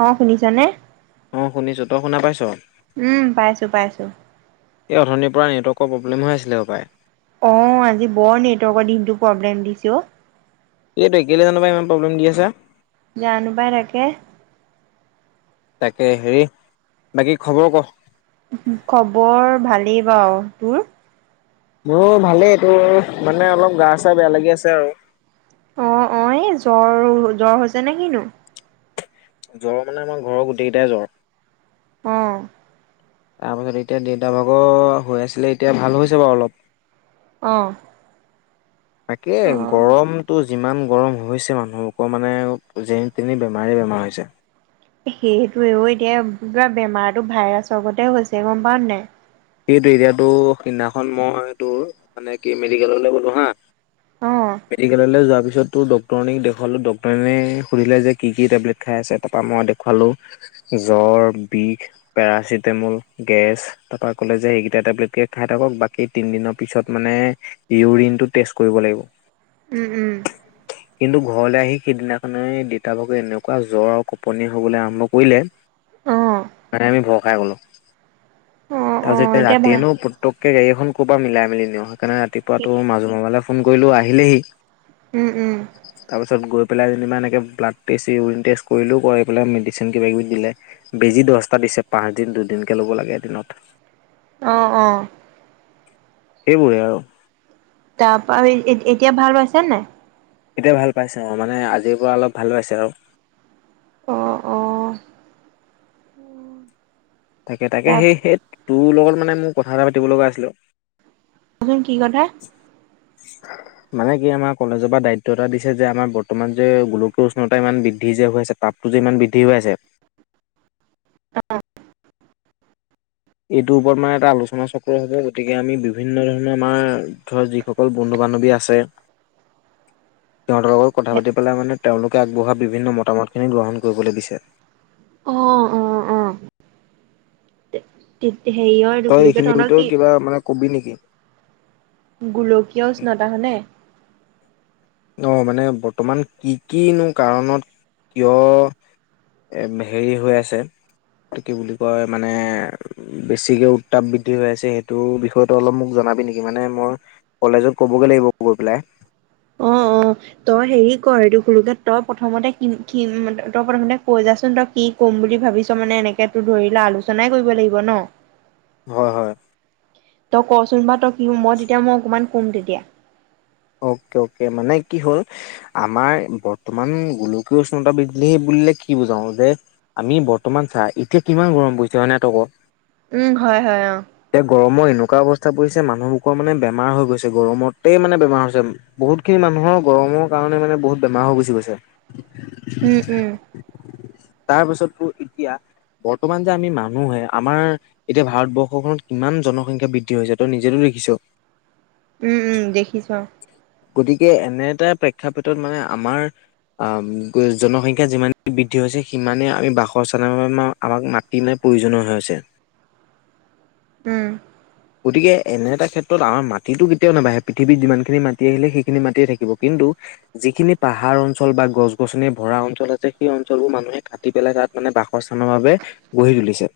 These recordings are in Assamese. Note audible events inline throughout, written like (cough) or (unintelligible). অ শুনিছ নে? অ শুনিছো তই শুনা পাইছ উম পাইছো পাইছো এই অথনিৰ পৰা নেটৱৰ্কৰ প্ৰব্লেম হৈ আছিলে সপায়। অ আজি বৰ নেটৱৰ্কৰ দিনটো প্ৰব্লেম দিছে অ সেইটোয়ে কেলে জানোপাই ইমান প্ৰব্লেম দি আছে জানোপাইতাকে তাকে হেৰি বাকী খবৰ ক খবৰ ভালেই বাৰু তোৰ মোৰ ভালেই এইটো মানে অলপ গা চা বেয়া লাগি আছে আৰু অ অ এই জ্বৰ জ্বৰ হৈছে নে কিনো জ্বৰ মানে আমাৰ ঘৰৰ গোটেইকেইটাই জ্বৰ অ তাৰপাছত এতিয়া দেতাভাগৰ হৈ আছিলে এতিয়া ভাল হৈছে বাৰু অলপ অঁ তাকে গৰমতটো যিমান গৰম হৈছে মানুহোকৰ মানে যেনি তেনি বেমাৰেই বেমাৰ হৈছে সেইটোৱেও এতিয়া কিবা বেমাৰতো ভাইৰাছৰগতে হৈছে গম পাও নে নাই। সেইটো এতিয়াটো সেইদিনাখন মই তোৰ মানে কি মেডিকেল'লে গ'লো হা অ (inaudible) মেডিকেললৈ যোৱাৰ পিছতো ডক্টৰনীক দেখুৱালোঁ ডক্টৰণীয়ে সুধিলে যে কি কি টেবলেট খাই আছে তাৰপৰা মই দেখুৱালো জ্বৰ, বিষ, পেৰাচিটামল, গেছ তাৰপৰা লে যে সেইকেইটা টেবলেটকে খাই থাকক বাকী তিন দিনৰ পিছত মানে ইউৰিনতো তেচ কৰিব লাগ উম উম কিন্তু ঘৰলৈ আহি সিদিনাখনে দেতা ভাগৰ এনেকুৱা জ্বৰ আৰু কপনি হবলে আৰম্ভ কৰিলে অ তাতে আমি ভয় খাই গলো অ অ তাৰপিছত এতিয়া ভাল ৰাতিয়েনো প্ৰতোকে গাড়ীখন কৰপা মিলাই মিলি নিওঁ সেইকাৰণে ৰাতিপুৱাটো মাজু মোমায়লে। ফোন কৰিলোঁ আহিলেই উম উম তাৰপাছত গৈ পেলাই যেনিবা এনেকৈ ব্লাট টেষ্ট, ইউৰিন টেষ্ট কৰিলো কৰি পেলাই মেডিচিন কিবা কিবি দিলে বেজি। দহটা দিছে পাঁচ দিন দুদিনকে ল'ব লাগে এ দিনত অ অ সেইবোৰে আৰু তাৰপা এতিয়া ভাল পাইছা নাই। এতিয়া ভাল পাইছে অ মানে আজিৰ পৰা অলপ ভাল পাইছে আৰু। অ অ (inaudible) তাকে তাকে সেই তাৰচোন সেই তোৰ লগত মানে মোৰ কথা এটা পাতিব লগা আছিলে অ কচোন কি কথা মানে কি আমাৰ কলেজৰ পৰা দায়িত্ব এটা দিছে যে আমাৰ বৰ্তমান যে গোলকীয় উষ্ণতা ইমান বৃদ্ধি। যে হৈ আছে তাপটো যে ইমান বৃদ্ধি হৈ আছে। এইটোৰ ওপৰত মানে এটা আলোচনা চক্ৰ হ'ব গতিকে আমি বিভিন্ন ধৰণে আমাৰ ধৰা যিসকল বন্ধু বান্ধৱ। বানৱী আছে। সিঁহতৰ লগত কথা পাতি পেলাই মানে তেওঁলোকে আগবঢ়োৱা বিভিন্ন মতামতখিনি গ্ৰহণ কৰিবলৈ দিছে। অ অ (inaudible) হেৰিয়ৰ এইটো তই বুলি কয় এইখিনিৰ তহঁতৰ কি ভিতৰত কিবা মানে কবি নেকি। গোলকীয় উষ্ণতাহনে। অ মানে বৰ্তমান কি কিনো কাৰণত কিয়। এ হেৰি হৈ আছে। কি বুলি কয় মানে বেছিকে উত্তাপ বৃদ্ধি হৈ আছে সেইটোৰ বিষয়ে তই অলপ মোক জ। নাবি নেকি মানে মই কলেজত ক'বগৈ লাগিব গৈ পেলাই। অ অ তই হেৰি কৰ তই প্ৰথমতে কিম তই প্ৰথমতে কৈ যাচোন তই কি ক'ম বুলি ভাবিছ মানে এনেকে তোৰ ধৰি ল আলোচনাই কৰিব লাগিব ন। হয় হয়। তই কচোন বাও তই কি মই তেতিয়া মই অকমান কম তেতিয়া। অকে অকে মানে কি হ'ল আমাৰ বৰ্তমান গোলকীয় উষ্ণতা বিদলী বুলি। বুলিলে কি বুজাও যে আমি বৰ্তমান চা এতিয়া কিমান গৰম পৰিছে হয় নাই তই ক। উম হয় হয় অ এ গৰমৰ এনেকুৱা অৱস্থা। পৰিছে মানুহবোৰৰ মানে বেমাৰ গৈছে গৰমতেই মানে বেমাৰ। বহুত খিনি মানুহৰ গৰমৰ কাৰণে মানে বহুত বেমাৰ হৈ গুচি গৈছে। উম উম। তাৰ পিছতো এতিয়া বৰ্তমান যে আমি মানুহে আমাৰ এতিয়া ভাৰতবৰ্ষখনত কিমান জনসংখ্যা বৃদ্ধি হৈছে ত নিজে। দেখিছো উম উম দেখিছো। গতিকে এনে এটা প্ৰেক্ষাপথত মানে আমাৰ অ জনসংখ্যা যিমানেই বৃদ্ধি হৈছে সিমানেই আমি বাসৰ চালৰ আমাক মাতি ন প্ৰয়োজনীয় হৈছে উম গতিকে এনে এটা ক্ষেত্ৰত আমাৰ মাটিতটো কেতিয়াও নাবাঢ়ে পৃথিৱত যিমানখিনি মাটি আহিলে সেইখিনি মাটিয়ে থাকিব কিন্তু। যিখিনি পাহাৰ অঞ্চল বা গছ গছনি ভৰা অঞ্চল আছে সেই অঞ্চলবোৰ মানুহে কাটি পেলাই তাত মানে। বাসস্থানৰ বাবে গঢ়ি তুলিছে।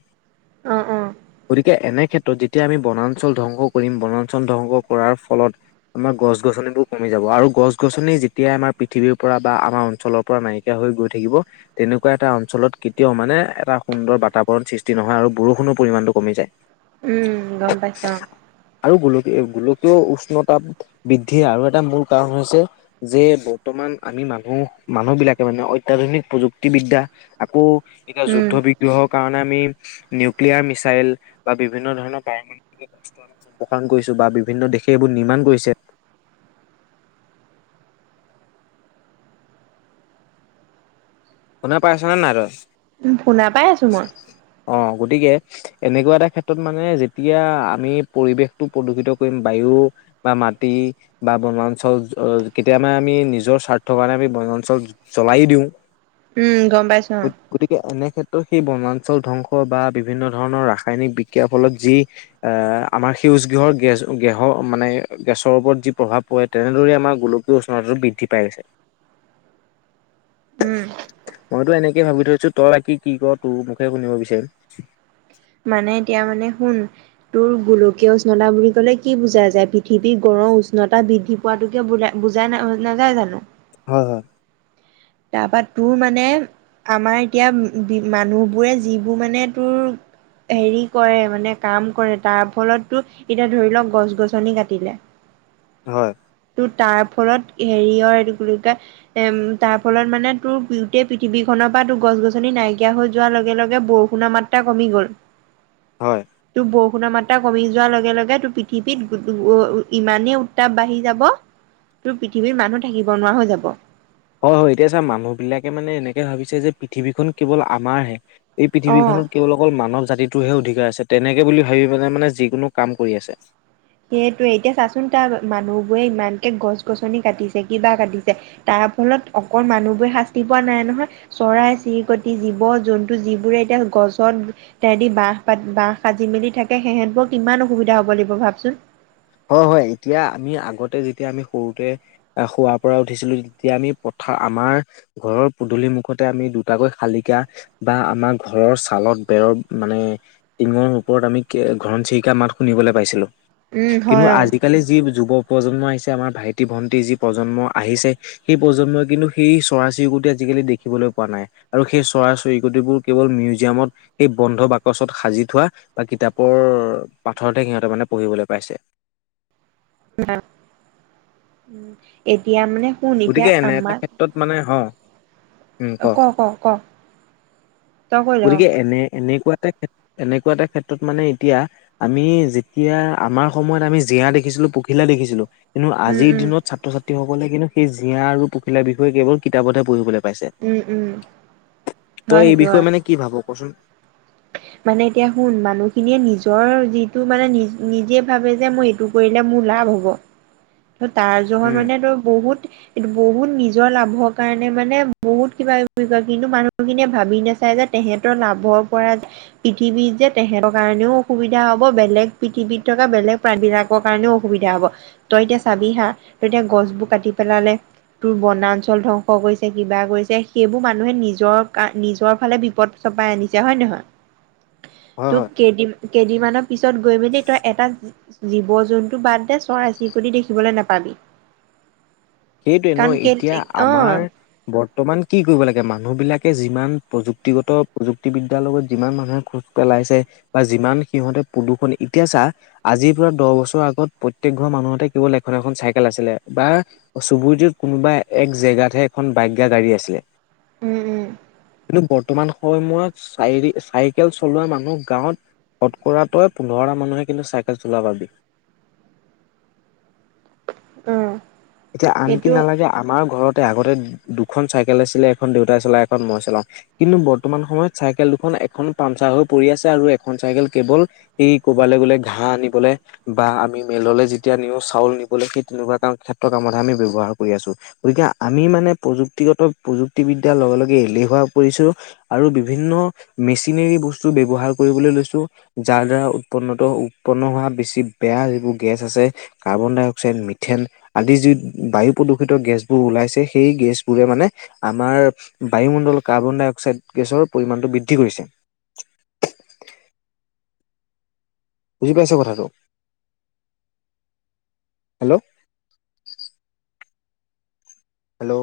অ অ। গতিকে এনে ক্ষেত্ৰত যেতিয়া আমি বনাঞ্চল ধ্বংস কৰিম বনাঞ্চল ধ্বংস কৰাৰ ফলত। আমাৰ গছ গছনিবোৰ কমি যাব আৰু গছ গছনি যেতিয়াই আমাৰ পৃথিৱীৰ পৰা বা আমাৰ অঞ্চলৰ পৰা নাইকিয়া হৈ। গৈ থাকিব তেনেকুৱা এটা অঞ্চলত কেতিয়াও মানে এটা সুন্দৰ বাতাবৰণ সৃষ্টি নহয় আৰু বৰষুণৰ পৰিমাণ। কমি যায়। উম গম পাইছো অ। আৰু গোল গোলকীয় উষ্ণতা বৃদ্ধিৰ আৰু এটা মূল কাৰণ হৈছে যে বৰ্তমান। আমি মানুহ মানুহ বিলাকে মানে অত্যাধুনিক প্ৰযুক্তিবিদ্যা আকৌ। এতিয়া উম যুদ্ধ বিগ্ৰহৰ কাৰণে আমি নিউক্লিয়াৰ মিচিন। বা বিভিন্ন ধৰণৰ পাৰম আমি কৰিছো বা বিভিন্ন দেশে এইবোৰ নিৰ্মাণ কৰিছে (inaudible) শুনা পাইছনে নাই তই‌‌? উ শুনা পাই আছো মই অ গতিকে এনেকুৱা এটা ক্ষেত্ৰত মানে যেতিয়া আমি পৰিৱেশটো প্ৰদূষিত কৰিম বায়ু বা মাটি বা বনাঞ্চল কেতিয়া আমি নিজৰ স্বাৰ্থ কাৰণে আমি বন চল জ্বলাই দিওঁ উম গম পাইছো গতিকে এনে ক্ষেত্ৰত সেই বনাঞ্চল ধ্বংস বা বিভিন্ন ধৰণৰ ৰাসায়নিক বিক্ৰিয়া ফলত যি আমাৰ গৃহৰ গেছ গেহৰ মানে গেছৰ ওপৰত যি প্ৰভাৱ পৰে তেনেদৰেই আমাৰ গোলকীয় উষ্ণতাটো বৃদ্ধি পাই আছে। (inaudible) উম মইতো এনেকে ভাবি থৈছো তই কি কি কি কৰ তোৰ মুখেৰে শুনিব বিচাৰিম মানে এতিয়া মানে শুন তোৰ গোলকীয় উষ্ণতা বুলি ক'লে কি বুজা যায় পৃথিৱীৰ গৰম উষ্ণতা বৃদ্ধি পোৱাতোকে বুজ বুজাই না নাযায় জানো। হয় হয়। তাৰপা তোৰ মানে আমাৰ এতিয়া মানুহবোৰে যিবোৰ মানে তোৰ। হেৰি কৰে মানে কাম কৰে তাৰ ফলতো এতিয়া ধৰি লওক গছ গছনি কাটিলে। হয়। তোৰ তাৰ ফলত হেৰি হয় এম তাৰ। ফলত মানে তোৰ গোটেই পৃথিৱীখনৰ পৰা তোৰ গছ গছনি নাইকিয়া হৈ যোৱাৰ লগে লগে বৰষুণৰ মাত্ৰা কমি। গল হয় টো বৌ। বষুণৰ মাত্ৰা কমি যোৱাৰ লগে লগে তোৰ পৃথিৱীত ইমানেই উত্তাপ বাঢ়ি যাব। তোৰ পৃথিৱীৰ মানুহ থাকিব নোৱাৰা হৈ যাব। হয় হয় এতিয়া ছাৰ মানুহ বিলাকে মানে এনেকে ভাবিছে যে পৃথিৱীখন কেৱল আমাৰ হে এই অ পৃথিৱীখন। কেৱল অকল মানৱ জাতিটোৰহে অধিকাৰ আছে তেনেকে বুলি ভাবি পেলনে মানে যিকোনো কাম কৰি আছে। সেইটোৱে এতিয়া চাচোন তাৰ মানুহ বোৰে ইমানকে গছ গছনি কাটিছে কিবা কাটিছে তাৰ। তাৰ ফলত অকল মানুহবোৰে শাস্তি পোৱা নাই নহয় চৰাই চিৰিকটি জীৱ জন্তু যিবোৰে এতিয়া। গছত তেহেঁতি বাঁহ পটি বাঁহ সাজি মেলি থাকে সিহেঁতবোৰ কিমান অসুবিধা হ'ব লাগিব ভাবচোন। হয় হয় এতিয়া আমি আগতে যেতিয়া আমি সৰুতেশুৱা পৰা উঠিছিলো তেতিয়া আমি প্ৰ। তথা আমাৰ ঘৰৰ পদূলি মুখতে আমি দুটাকৈ শালিকা বা আমাৰ ঘৰৰ ছালত। বেৰৰ মানে টিঙৰ ওপৰত আমি ঘৰণচিৰিকা মাত শুনিবলৈ পাইছিলো। উম কিন্তু হয় অ আজিকালি যি যুবক প্ৰজন্ম আহিছে আমাৰ ভাইটি ভন্টিৰ যি প্ৰজন্ম আহিছে সেই প্ৰজন্মই কিন্তু সেই চৰাই চিৰিকটি যি। সেই খিনি দেখিবলৈ পোৱা নাই আৰু সেই চৰাই চৰিকটিবোৰ কেৱল মিউজিয়ামত সেই বন্ধ বাকচত সাজি। ঠোৱা বা কিতাপৰ পাথৰহে সিহঁত মানে পঢ়িবলৈ পাইছে। ন এতিয়া মানে। শুন এতিয়া গতিকে এনে এটা আমাৰ ক্ষেত্ৰত মানে হ। উম ক তই কৈ ল গতিকে এনে এনে। এনেকুৱা এটা ক্ষেত্ৰত মানে এতিয়া আমি যেতিয়া আমাৰ সময়ত আমি জীয়া দেখিবলৈ। দেখিছিলো পখিলা দেখিছিলো। কিন্তু উম আজিৰ উম দিনত ছাত্ৰ ছাত্ৰীসকলে কিন্তু সেই জীয়া আৰু পখিলাৰ বিষয়ে কেৱল কিতাপতহে পঢ়িব লাগিবে। উম উম হয় তই এই সেইটো হয় বিষয়ে মানে কি ভাব কচোন। মানে এতিয়া শুন মানুহখিনিয়ে নিজৰ যিটো মানে নি নিজে ভাবে যে মই এইটো কৰি। মোৰ লাভ হ'ব। ত তাৰ যহত উম মানে তই বহুত। এইটো বহুত নিজৰ লাভৰ কাৰণে মানে বহুত কিবা কিবি কৰিব পাৰা কিন্তু মানুহখিনিয়ে ভাবি নাচায় যে। তেহেতৰ লাভৰ পৰা পৃথিৱীত যে তেহেতৰ কাৰণেও অসুবিধা হব বেলেগ পৃথিৱীত। বেলেগ প্ৰাণ বিলাকৰ কাৰণেও অসুবিধা হব। তই এতিয়া চাবি হা তই এতিয়া গছবোৰ কাটি পেলালে। তোৰ বনাঞ্চল ধ্বংস কৰিছে কিবা কৰিছে সেইবোৰ মানুহে নিজৰ নিজৰ ফালে বিপদ। পাই আনিছে হয় নহয়। (unintelligible) হয় হয় তোক কেই দিম। কেইদিনমানৰ পিছত গৈ মেলি তই এটা জীৱ জন্তু বাদ দে চৰাই আছ। (unintelligible) দেখিবলৈ নাপাবি। সেইটোৱে ন কাৰণ কে এতিয়া অ আমাৰ বৰ্তমান কি কৰিব লাগে মানুহ বিলাক। যিমান প্ৰযুক্তিগত প্ৰযুক্তিবিদ্যাৰ লগত যিমান মানুহে খোজ পেলাইছে বা যিমান সিহঁতে প্ৰদূষণ এতিয়া চা আজিৰ পৰা দহ বছৰ আগত প্ৰত্যেক ঘৰৰ মানুহতে কেৱল এখন এখন চাইকেল আছিলে। বা চুবুৰী টোত কোনোবা এক জেগাতহে এখন বাইক বা গাড়ী আছিলে। উম উম কিন্তু বৰ্তমান। (unintelligible) চাই চাইকেল চলোৱা মানুহ গাঁৱত। কটকৰা তই পোন্ধৰটা মানুহে কিন্তু চাইকেল চলা পাবি। (unintelligible) উম। এতিয়া আনকি নালাগে আমাৰ ঘৰত আগতে দুখন চাইকেল আছিলে, এখন দেউতাই চলাওঁ, এখন মই চলাওঁ। কিন্তু বৰ্তমান সময়ত চাইকেল দুখন এখন পামচাৰ হৈ পৰি আছে আৰু এখন চাইকেল কেৱল সেই কৰবালৈ গ'লে ঘাঁহ আনিবলে বা আমি মেললে যেতিয়া নিওঁ চাউল নিবলে সেই তেনেকুৱা (unintelligible) কাম আমি ব্যৱহাৰ কৰি আছো। গতিকে আমি মানে প্ৰযুক্তিগত প্ৰযুক্তিবিদ্যাৰ লগে লগে এলেহুৱা আৰু বিভিন্ন মেচিনেৰি বস্তু ব্যৱহাৰ কৰিবলৈ লৈছো যাৰ দ্বাৰা উৎপন্নত উৎপন্ন হোৱা বেছি বেয়া যিবোৰ গেছ আছে কাৰ্বন ডাই অক্সাইড, মিথেন আদি যি বায়ু প্ৰদূষিত গেছবোৰ ওলাইছে সেই গেছবোৰে মানে আমাৰ বায়ুমণ্ডল কাৰ্বন ডাই অক্সাইড গেছৰ পৰিমাণটো বৃদ্ধি কৰিছে। বুজি পাইছ কথাটো? Hello, hello,